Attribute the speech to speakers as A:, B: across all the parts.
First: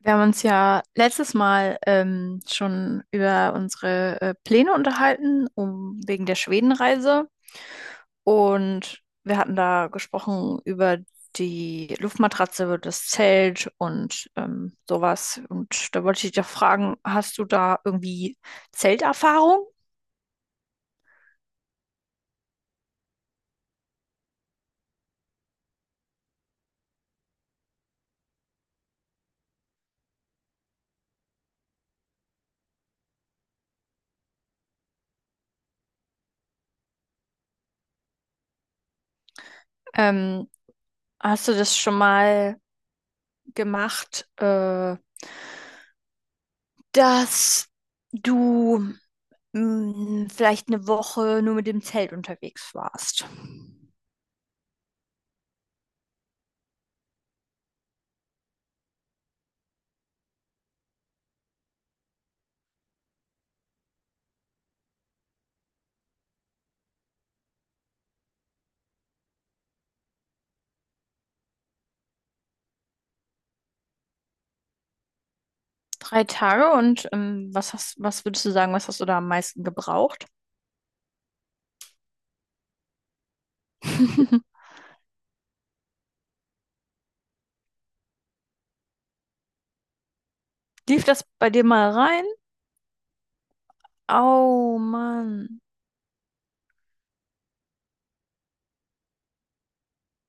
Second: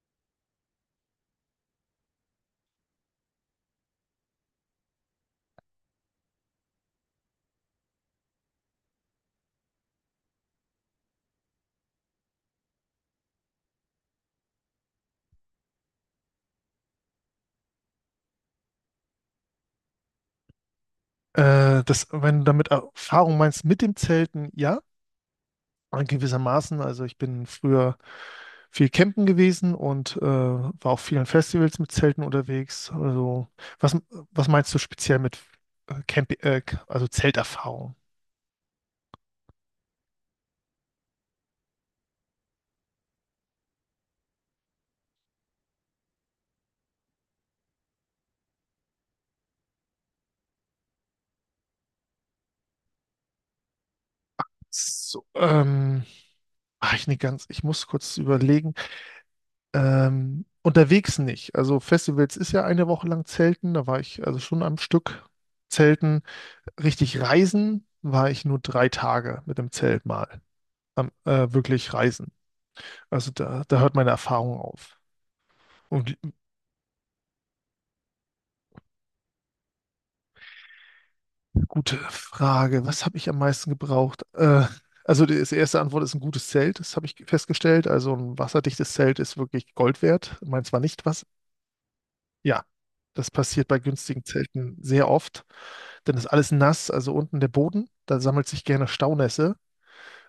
A: Wir haben uns ja letztes Mal schon über unsere Pläne unterhalten, um wegen der Schwedenreise. Und wir hatten da gesprochen über die Luftmatratze, über das Zelt und sowas. Und da wollte ich dich doch fragen, hast du da irgendwie Zelterfahrung?
B: Wenn du damit Erfahrung meinst mit dem Zelten, ja, gewissermaßen. Also ich bin früher viel campen gewesen und war auf vielen Festivals mit Zelten unterwegs. Also was, was meinst du speziell mit äh, Camp, äh, also Zelterfahrung?
A: Ähm, Hast du das schon mal gemacht, dass du vielleicht 1 Woche nur mit dem Zelt unterwegs warst?
B: So, ach, ich muss kurz überlegen. Unterwegs nicht. Also Festivals ist ja eine Woche lang Zelten, da war ich also schon am Stück Zelten. Richtig reisen war ich nur 3 Tage mit dem Zelt mal. Wirklich reisen. Also da hört meine Erfahrung auf. Und
A: 3 Tage, und was hast, was würdest du sagen, was hast du da am meisten gebraucht?
B: gute Frage, was habe ich am meisten gebraucht? Also die erste Antwort ist ein gutes Zelt, das habe ich festgestellt. Also ein wasserdichtes Zelt ist wirklich Gold wert. Meins war
A: Lief
B: nicht
A: das
B: was.
A: bei dir mal rein?
B: Ja, das passiert bei günstigen Zelten
A: Oh
B: sehr oft.
A: Mann,
B: Dann ist alles nass, also unten der Boden. Da sammelt sich gerne Staunässe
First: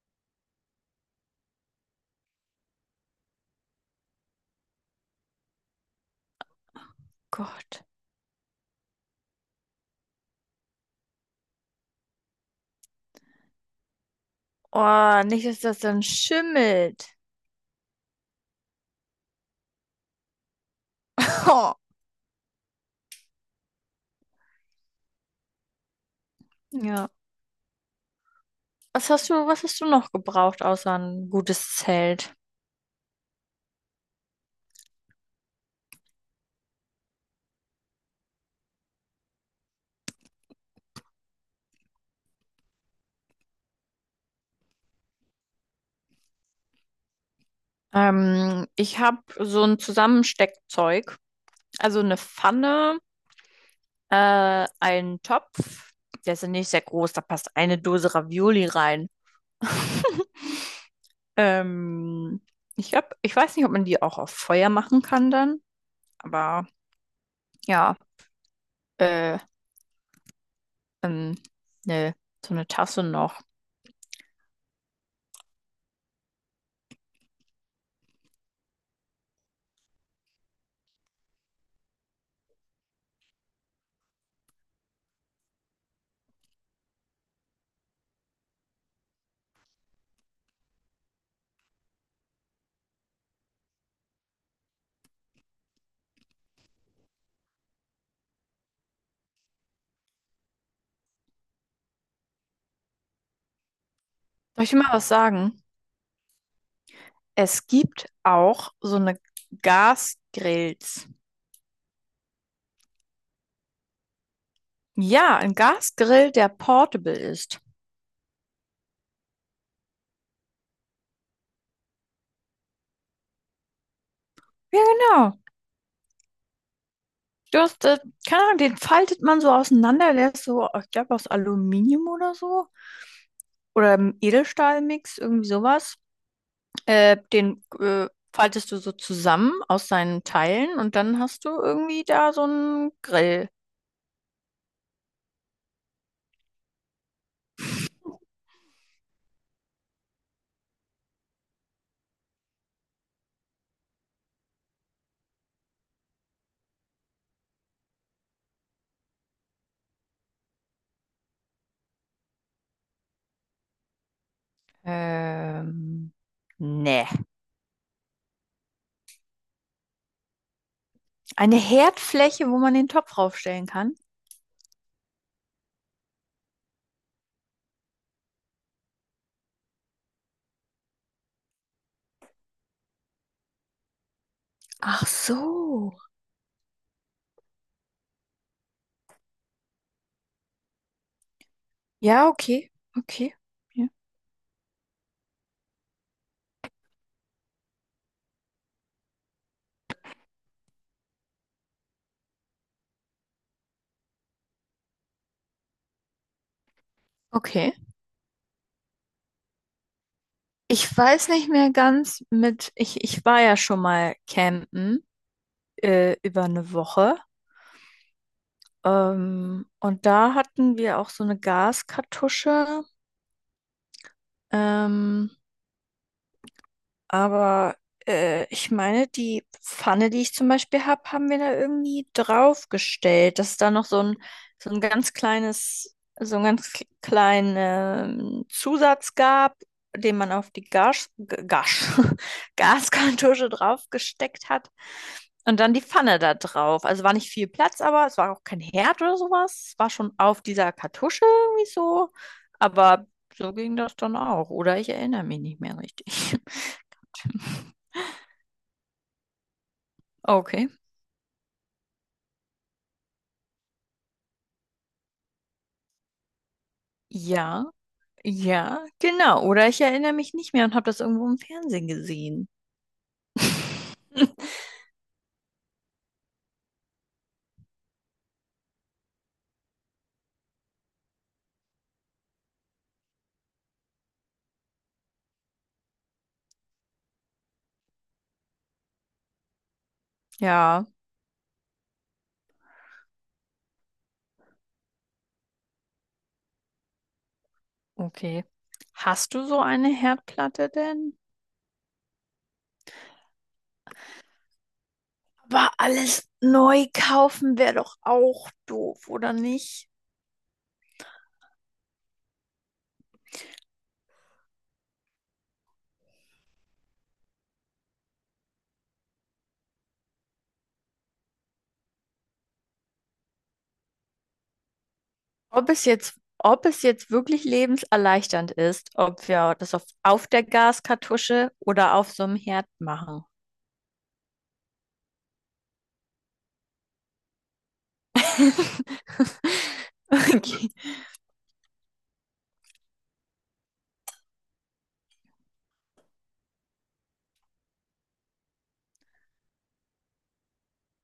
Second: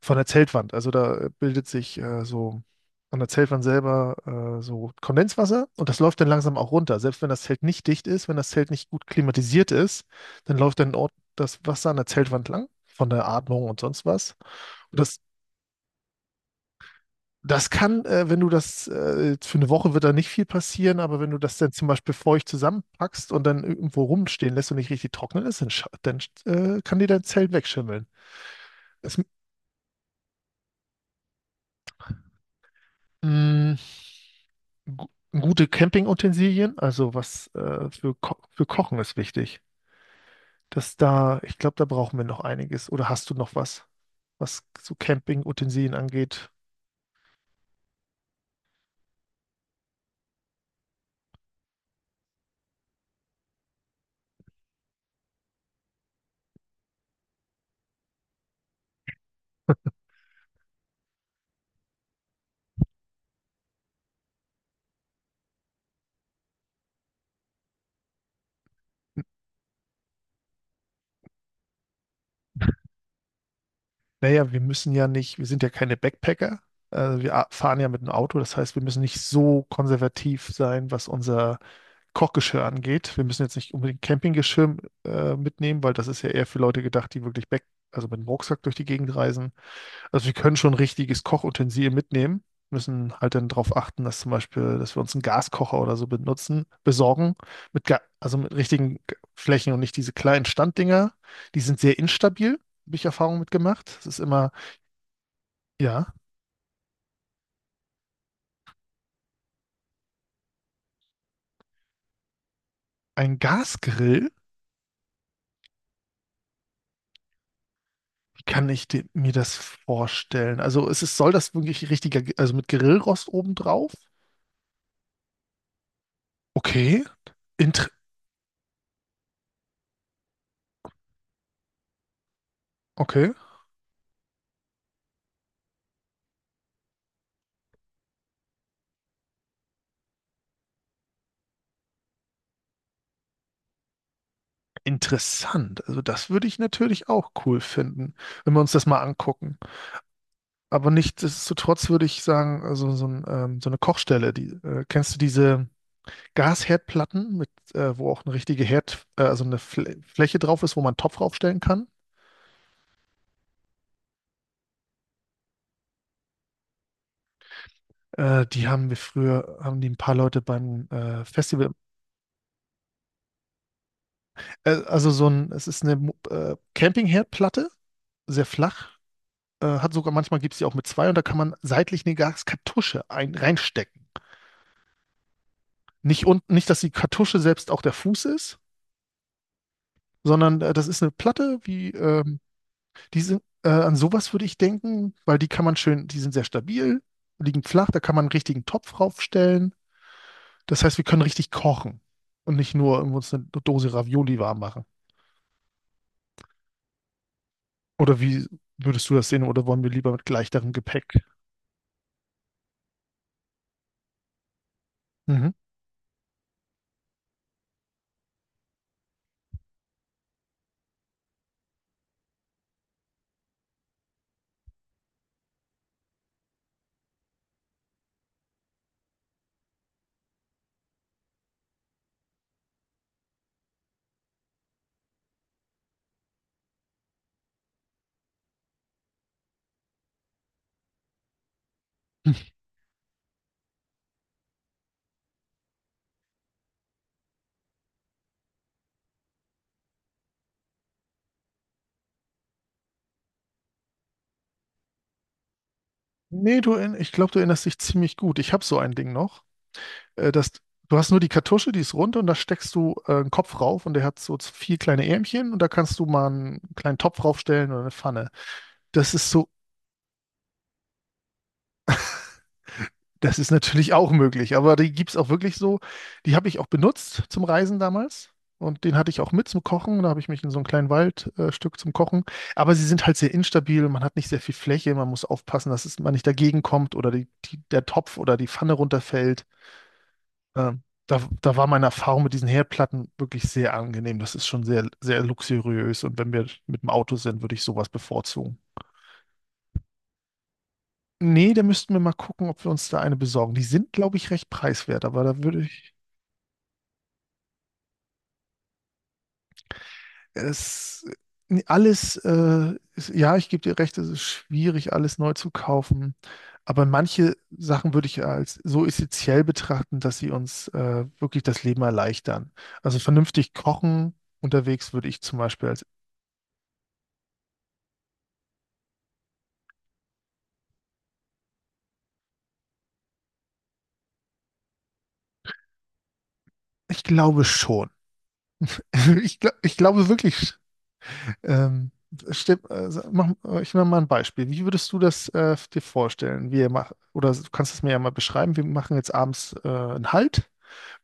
B: von der Zeltwand. Also da bildet sich so an der Zeltwand selber so Kondenswasser und das läuft dann langsam auch runter. Selbst wenn das Zelt
A: Gott.
B: nicht dicht ist, wenn das Zelt nicht gut klimatisiert ist, dann läuft dann dort das Wasser an der Zeltwand lang von der Atmung und sonst was. Und das,
A: Oh, nicht, dass das dann schimmelt.
B: wenn du das, für eine Woche wird da nicht viel passieren, aber wenn du das dann zum Beispiel feucht zusammenpackst und dann irgendwo rumstehen lässt und nicht richtig trocknen ist, dann kann dir
A: Ja.
B: dein Zelt wegschimmeln. Es,
A: Was hast du noch gebraucht, außer ein gutes Zelt?
B: mh, Gute Campingutensilien, also was für, Ko für Kochen ist wichtig. Ich glaube, da brauchen wir noch einiges. Oder hast du noch was, was so Campingutensilien angeht?
A: Ich habe so ein Zusammensteckzeug, also eine Pfanne, einen Topf. Der ist ja nicht sehr groß, da passt eine Dose Ravioli rein. Ähm, ich hab, ich weiß nicht, ob man die auch auf Feuer machen kann dann, aber ja, äh, ähm, ne, so eine Tasse noch.
B: Naja, wir müssen ja nicht, wir sind ja keine Backpacker. Also wir fahren ja mit einem Auto, das heißt, wir müssen nicht so konservativ sein, was unser Kochgeschirr angeht. Wir müssen jetzt nicht unbedingt Campinggeschirr mitnehmen, weil das ist ja eher für Leute gedacht, die also mit dem Rucksack durch die Gegend reisen. Also wir können schon richtiges Kochutensil mitnehmen, müssen halt dann darauf achten, dass wir uns einen Gaskocher oder so benutzen, besorgen, mit Ga also mit richtigen Flächen und nicht diese kleinen Standdinger. Die sind sehr instabil, habe ich Erfahrung mitgemacht. Es ist immer,
A: Soll ich dir mal was sagen?
B: ja,
A: Es gibt auch so eine Gasgrills.
B: ein Gasgrill.
A: Ja, ein Gasgrill, der portable ist.
B: Wie kann ich mir das vorstellen? Also soll das wirklich also mit Grillrost obendrauf?
A: Ja, genau.
B: Okay,
A: Du hast,
B: Inter
A: keine Ahnung, den faltet man so auseinander, der ist so, ich glaube, aus Aluminium oder so.
B: okay,
A: Oder im Edelstahlmix, irgendwie sowas. Den faltest du so zusammen aus seinen Teilen und dann hast du irgendwie da so einen Grill.
B: interessant. Also das würde ich natürlich auch cool finden, wenn wir uns das mal angucken. Aber nichtsdestotrotz würde ich sagen, also so, ein, so eine Kochstelle, die, kennst du diese Gasherdplatten, mit, wo auch eine richtige also eine Fl Fläche drauf ist, wo man einen Topf draufstellen kann?
A: Ähm, nee.
B: Die haben wir früher, haben die ein paar Leute beim
A: Eine
B: Festival.
A: Herdfläche, wo man den Topf draufstellen kann.
B: Also so ein, es ist eine Campingherdplatte, sehr flach. Hat sogar manchmal gibt es die auch mit zwei und da kann man seitlich eine Gaskartusche reinstecken.
A: Ach so.
B: Nicht unten, nicht, dass die Kartusche selbst auch der Fuß ist, sondern das ist eine Platte wie
A: Ja,
B: ähm,
A: okay.
B: Die
A: Okay. Ja.
B: An sowas würde ich denken, weil die kann man schön, die sind sehr stabil, liegen flach, da kann man einen richtigen Topf raufstellen. Das heißt, wir können richtig kochen und nicht nur irgendwo uns eine Dose Ravioli warm machen.
A: Okay.
B: Oder wie würdest du das sehen? Oder wollen wir lieber mit leichterem
A: Ich
B: Gepäck?
A: weiß nicht mehr ganz mit, ich war ja schon mal campen,
B: Mhm.
A: über 1 Woche. Und da hatten wir auch so eine Gaskartusche. Ähm, Aber ich meine, die Pfanne, die ich zum Beispiel habe, haben wir da irgendwie draufgestellt, dass da noch so ein ganz kleines, so ein ganz k- kleinen Zusatz gab, den man auf die Gas, G- Gas, Gaskartusche draufgesteckt hat. Und dann die Pfanne da drauf. Also war nicht viel Platz, aber es war auch kein Herd oder sowas. Es war schon auf dieser Kartusche irgendwie so. Aber so ging das dann auch. Oder ich erinnere mich nicht mehr richtig.
B: Nee, du, ich glaube, du erinnerst dich ziemlich gut. Ich habe so ein Ding noch. Äh, das,
A: Okay.
B: Du hast nur die Kartusche, die ist rund und da steckst du einen Kopf rauf und der hat so vier kleine Ärmchen und da kannst du mal einen kleinen Topf
A: Ja,
B: raufstellen oder eine Pfanne.
A: ja,
B: Das ist
A: genau.
B: so
A: Oder ich erinnere mich nicht mehr und habe das irgendwo im Fernsehen gesehen.
B: Das ist natürlich auch möglich, aber die gibt es auch wirklich so. Die habe ich auch benutzt zum Reisen damals. Und den hatte ich auch mit zum Kochen. Da habe ich mich in so ein kleinen Waldstück Stück zum Kochen. Aber sie sind halt sehr instabil. Man hat nicht sehr viel Fläche. Man muss aufpassen, dass man nicht dagegen kommt oder der Topf oder die Pfanne runterfällt. Ähm,
A: Ja,
B: Da war meine Erfahrung mit diesen Herdplatten wirklich sehr angenehm. Das ist schon sehr, sehr luxuriös. Und wenn wir mit dem Auto sind, würde ich sowas
A: okay.
B: bevorzugen.
A: Hast du so eine Herdplatte denn?
B: Nee, da müssten wir mal gucken, ob wir uns da eine besorgen. Die sind, glaube ich, recht preiswert, aber da würde.
A: Aber alles neu kaufen wäre doch auch doof, oder nicht?
B: Es, ja, ich gebe dir recht, es ist schwierig, alles neu zu kaufen. Aber manche Sachen würde ich als so essentiell betrachten, dass sie uns wirklich das Leben erleichtern. Also vernünftig kochen unterwegs würde ich zum Beispiel als.
A: Ob es jetzt wirklich lebenserleichternd ist, ob wir das auf der Gaskartusche oder auf so einem Herd machen.
B: Ich glaube schon. Ich glaube wirklich.
A: Okay.
B: Ähm, Ich mache mal ein Beispiel. Wie würdest du das dir vorstellen? Oder du kannst es mir ja mal beschreiben. Wir machen jetzt abends einen Halt.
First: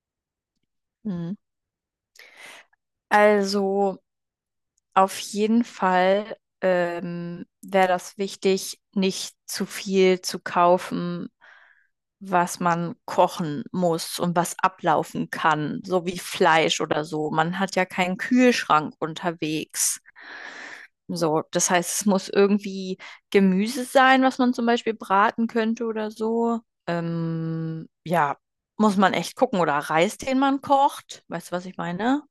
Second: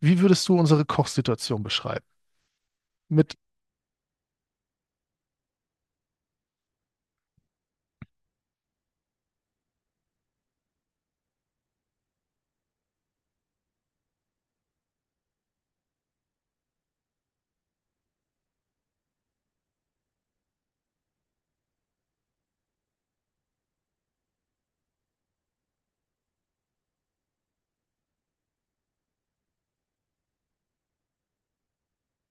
B: Wie würdest du unsere
A: Hm.
B: Kochsituation beschreiben? Mit,
A: Also. Auf jeden Fall wäre das wichtig, nicht zu viel zu kaufen, was man kochen muss und was ablaufen kann, so wie Fleisch oder so. Man hat ja keinen Kühlschrank unterwegs. So, das heißt, es muss irgendwie Gemüse sein, was man zum Beispiel braten könnte oder so. Ja, muss man echt gucken. Oder Reis, den man kocht. Weißt du, was ich meine?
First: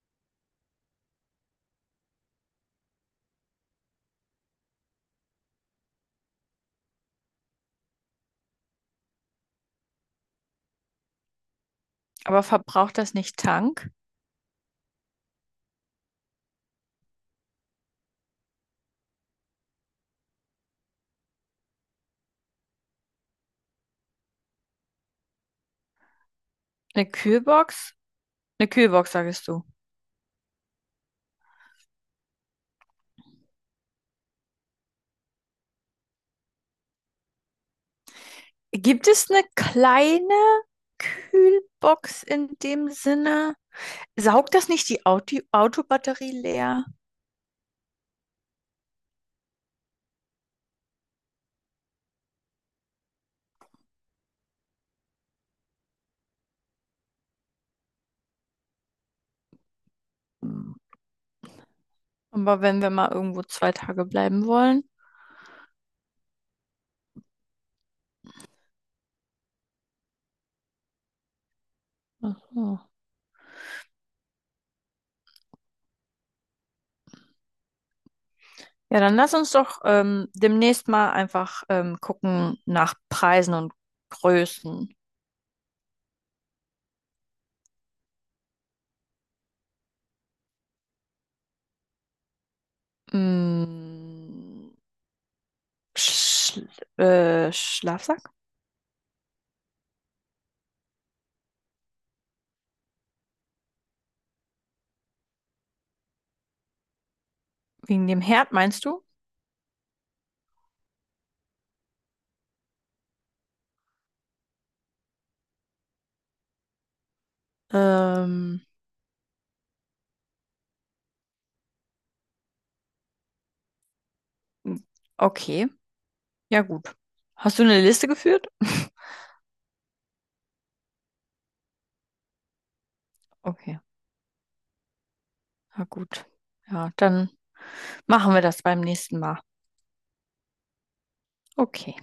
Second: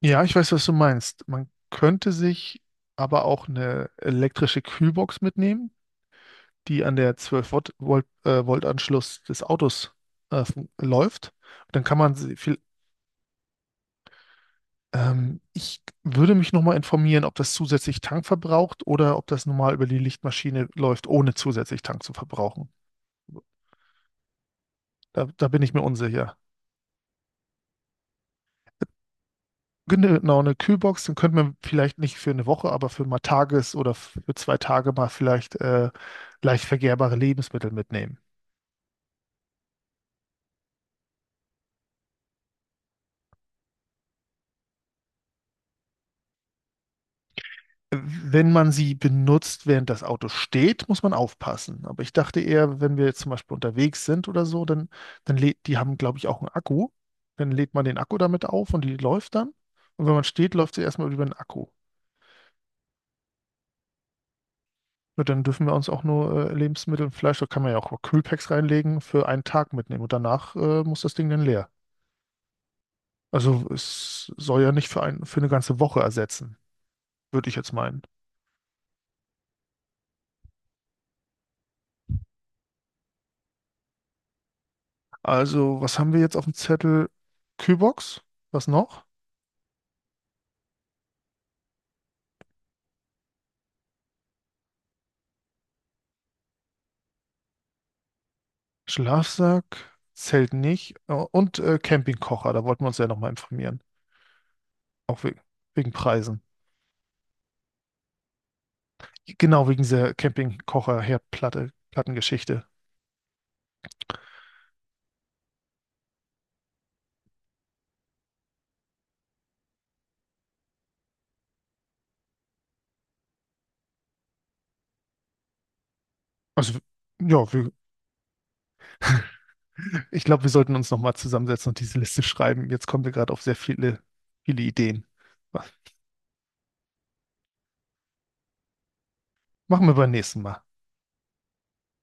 B: ja, ich weiß, was du meinst. Man könnte sich aber auch eine elektrische Kühlbox mitnehmen, die an der 12 Volt-Anschluss des Autos läuft. Dann kann man sie
A: Aber
B: viel.
A: verbraucht das nicht Tank?
B: Ich würde mich nochmal informieren, ob das zusätzlich Tank verbraucht oder ob das normal über die Lichtmaschine läuft, ohne zusätzlich Tank zu verbrauchen. Da bin ich mir unsicher.
A: Eine Kühlbox? Eine Kühlbox, sagst du.
B: Genau, genau, eine Kühlbox, dann könnte man vielleicht nicht für eine Woche, aber für 2 Tage mal vielleicht leicht vergärbare Lebensmittel mitnehmen.
A: Gibt es eine kleine Kühlbox in dem Sinne? Saugt das nicht die Autobatterie leer?
B: Wenn man sie benutzt, während das Auto steht, muss man aufpassen. Aber ich dachte eher, wenn wir jetzt zum Beispiel unterwegs sind oder so, die haben, glaube ich, auch einen Akku. Dann lädt man den Akku damit auf und die läuft dann. Und wenn man steht, läuft sie erstmal über den Akku.
A: Aber wenn wir mal irgendwo 2 Tage bleiben wollen.
B: Und dann dürfen wir uns auch nur Lebensmittel und Fleisch, da kann man ja auch Kühlpacks reinlegen, für einen Tag mitnehmen. Und danach muss das Ding dann leer.
A: Ach so.
B: Also es soll ja nicht für eine ganze Woche ersetzen, würde ich jetzt meinen.
A: Ja, dann lass uns doch demnächst mal einfach gucken nach Preisen und Größen.
B: Also, was haben wir jetzt auf dem Zettel? Kühlbox, was noch?
A: Mm, Schl Schlafsack?
B: Schlafsack, Zelt nicht und Campingkocher, da wollten wir uns ja nochmal informieren, auch we wegen Preisen.
A: Wegen dem Herd, meinst du?
B: Genau, wegen dieser Campingkocher-Herdplatte, Plattengeschichte.
A: Ähm, okay, ja,
B: Also,
A: gut.
B: ja,
A: Hast du eine Liste geführt?
B: ich glaube, wir sollten uns nochmal zusammensetzen und diese Liste schreiben. Jetzt kommen wir gerade auf sehr
A: Okay,
B: viele, viele Ideen.
A: na gut. Ja, dann machen wir das beim nächsten Mal.
B: Machen wir beim nächsten Mal.
A: Okay.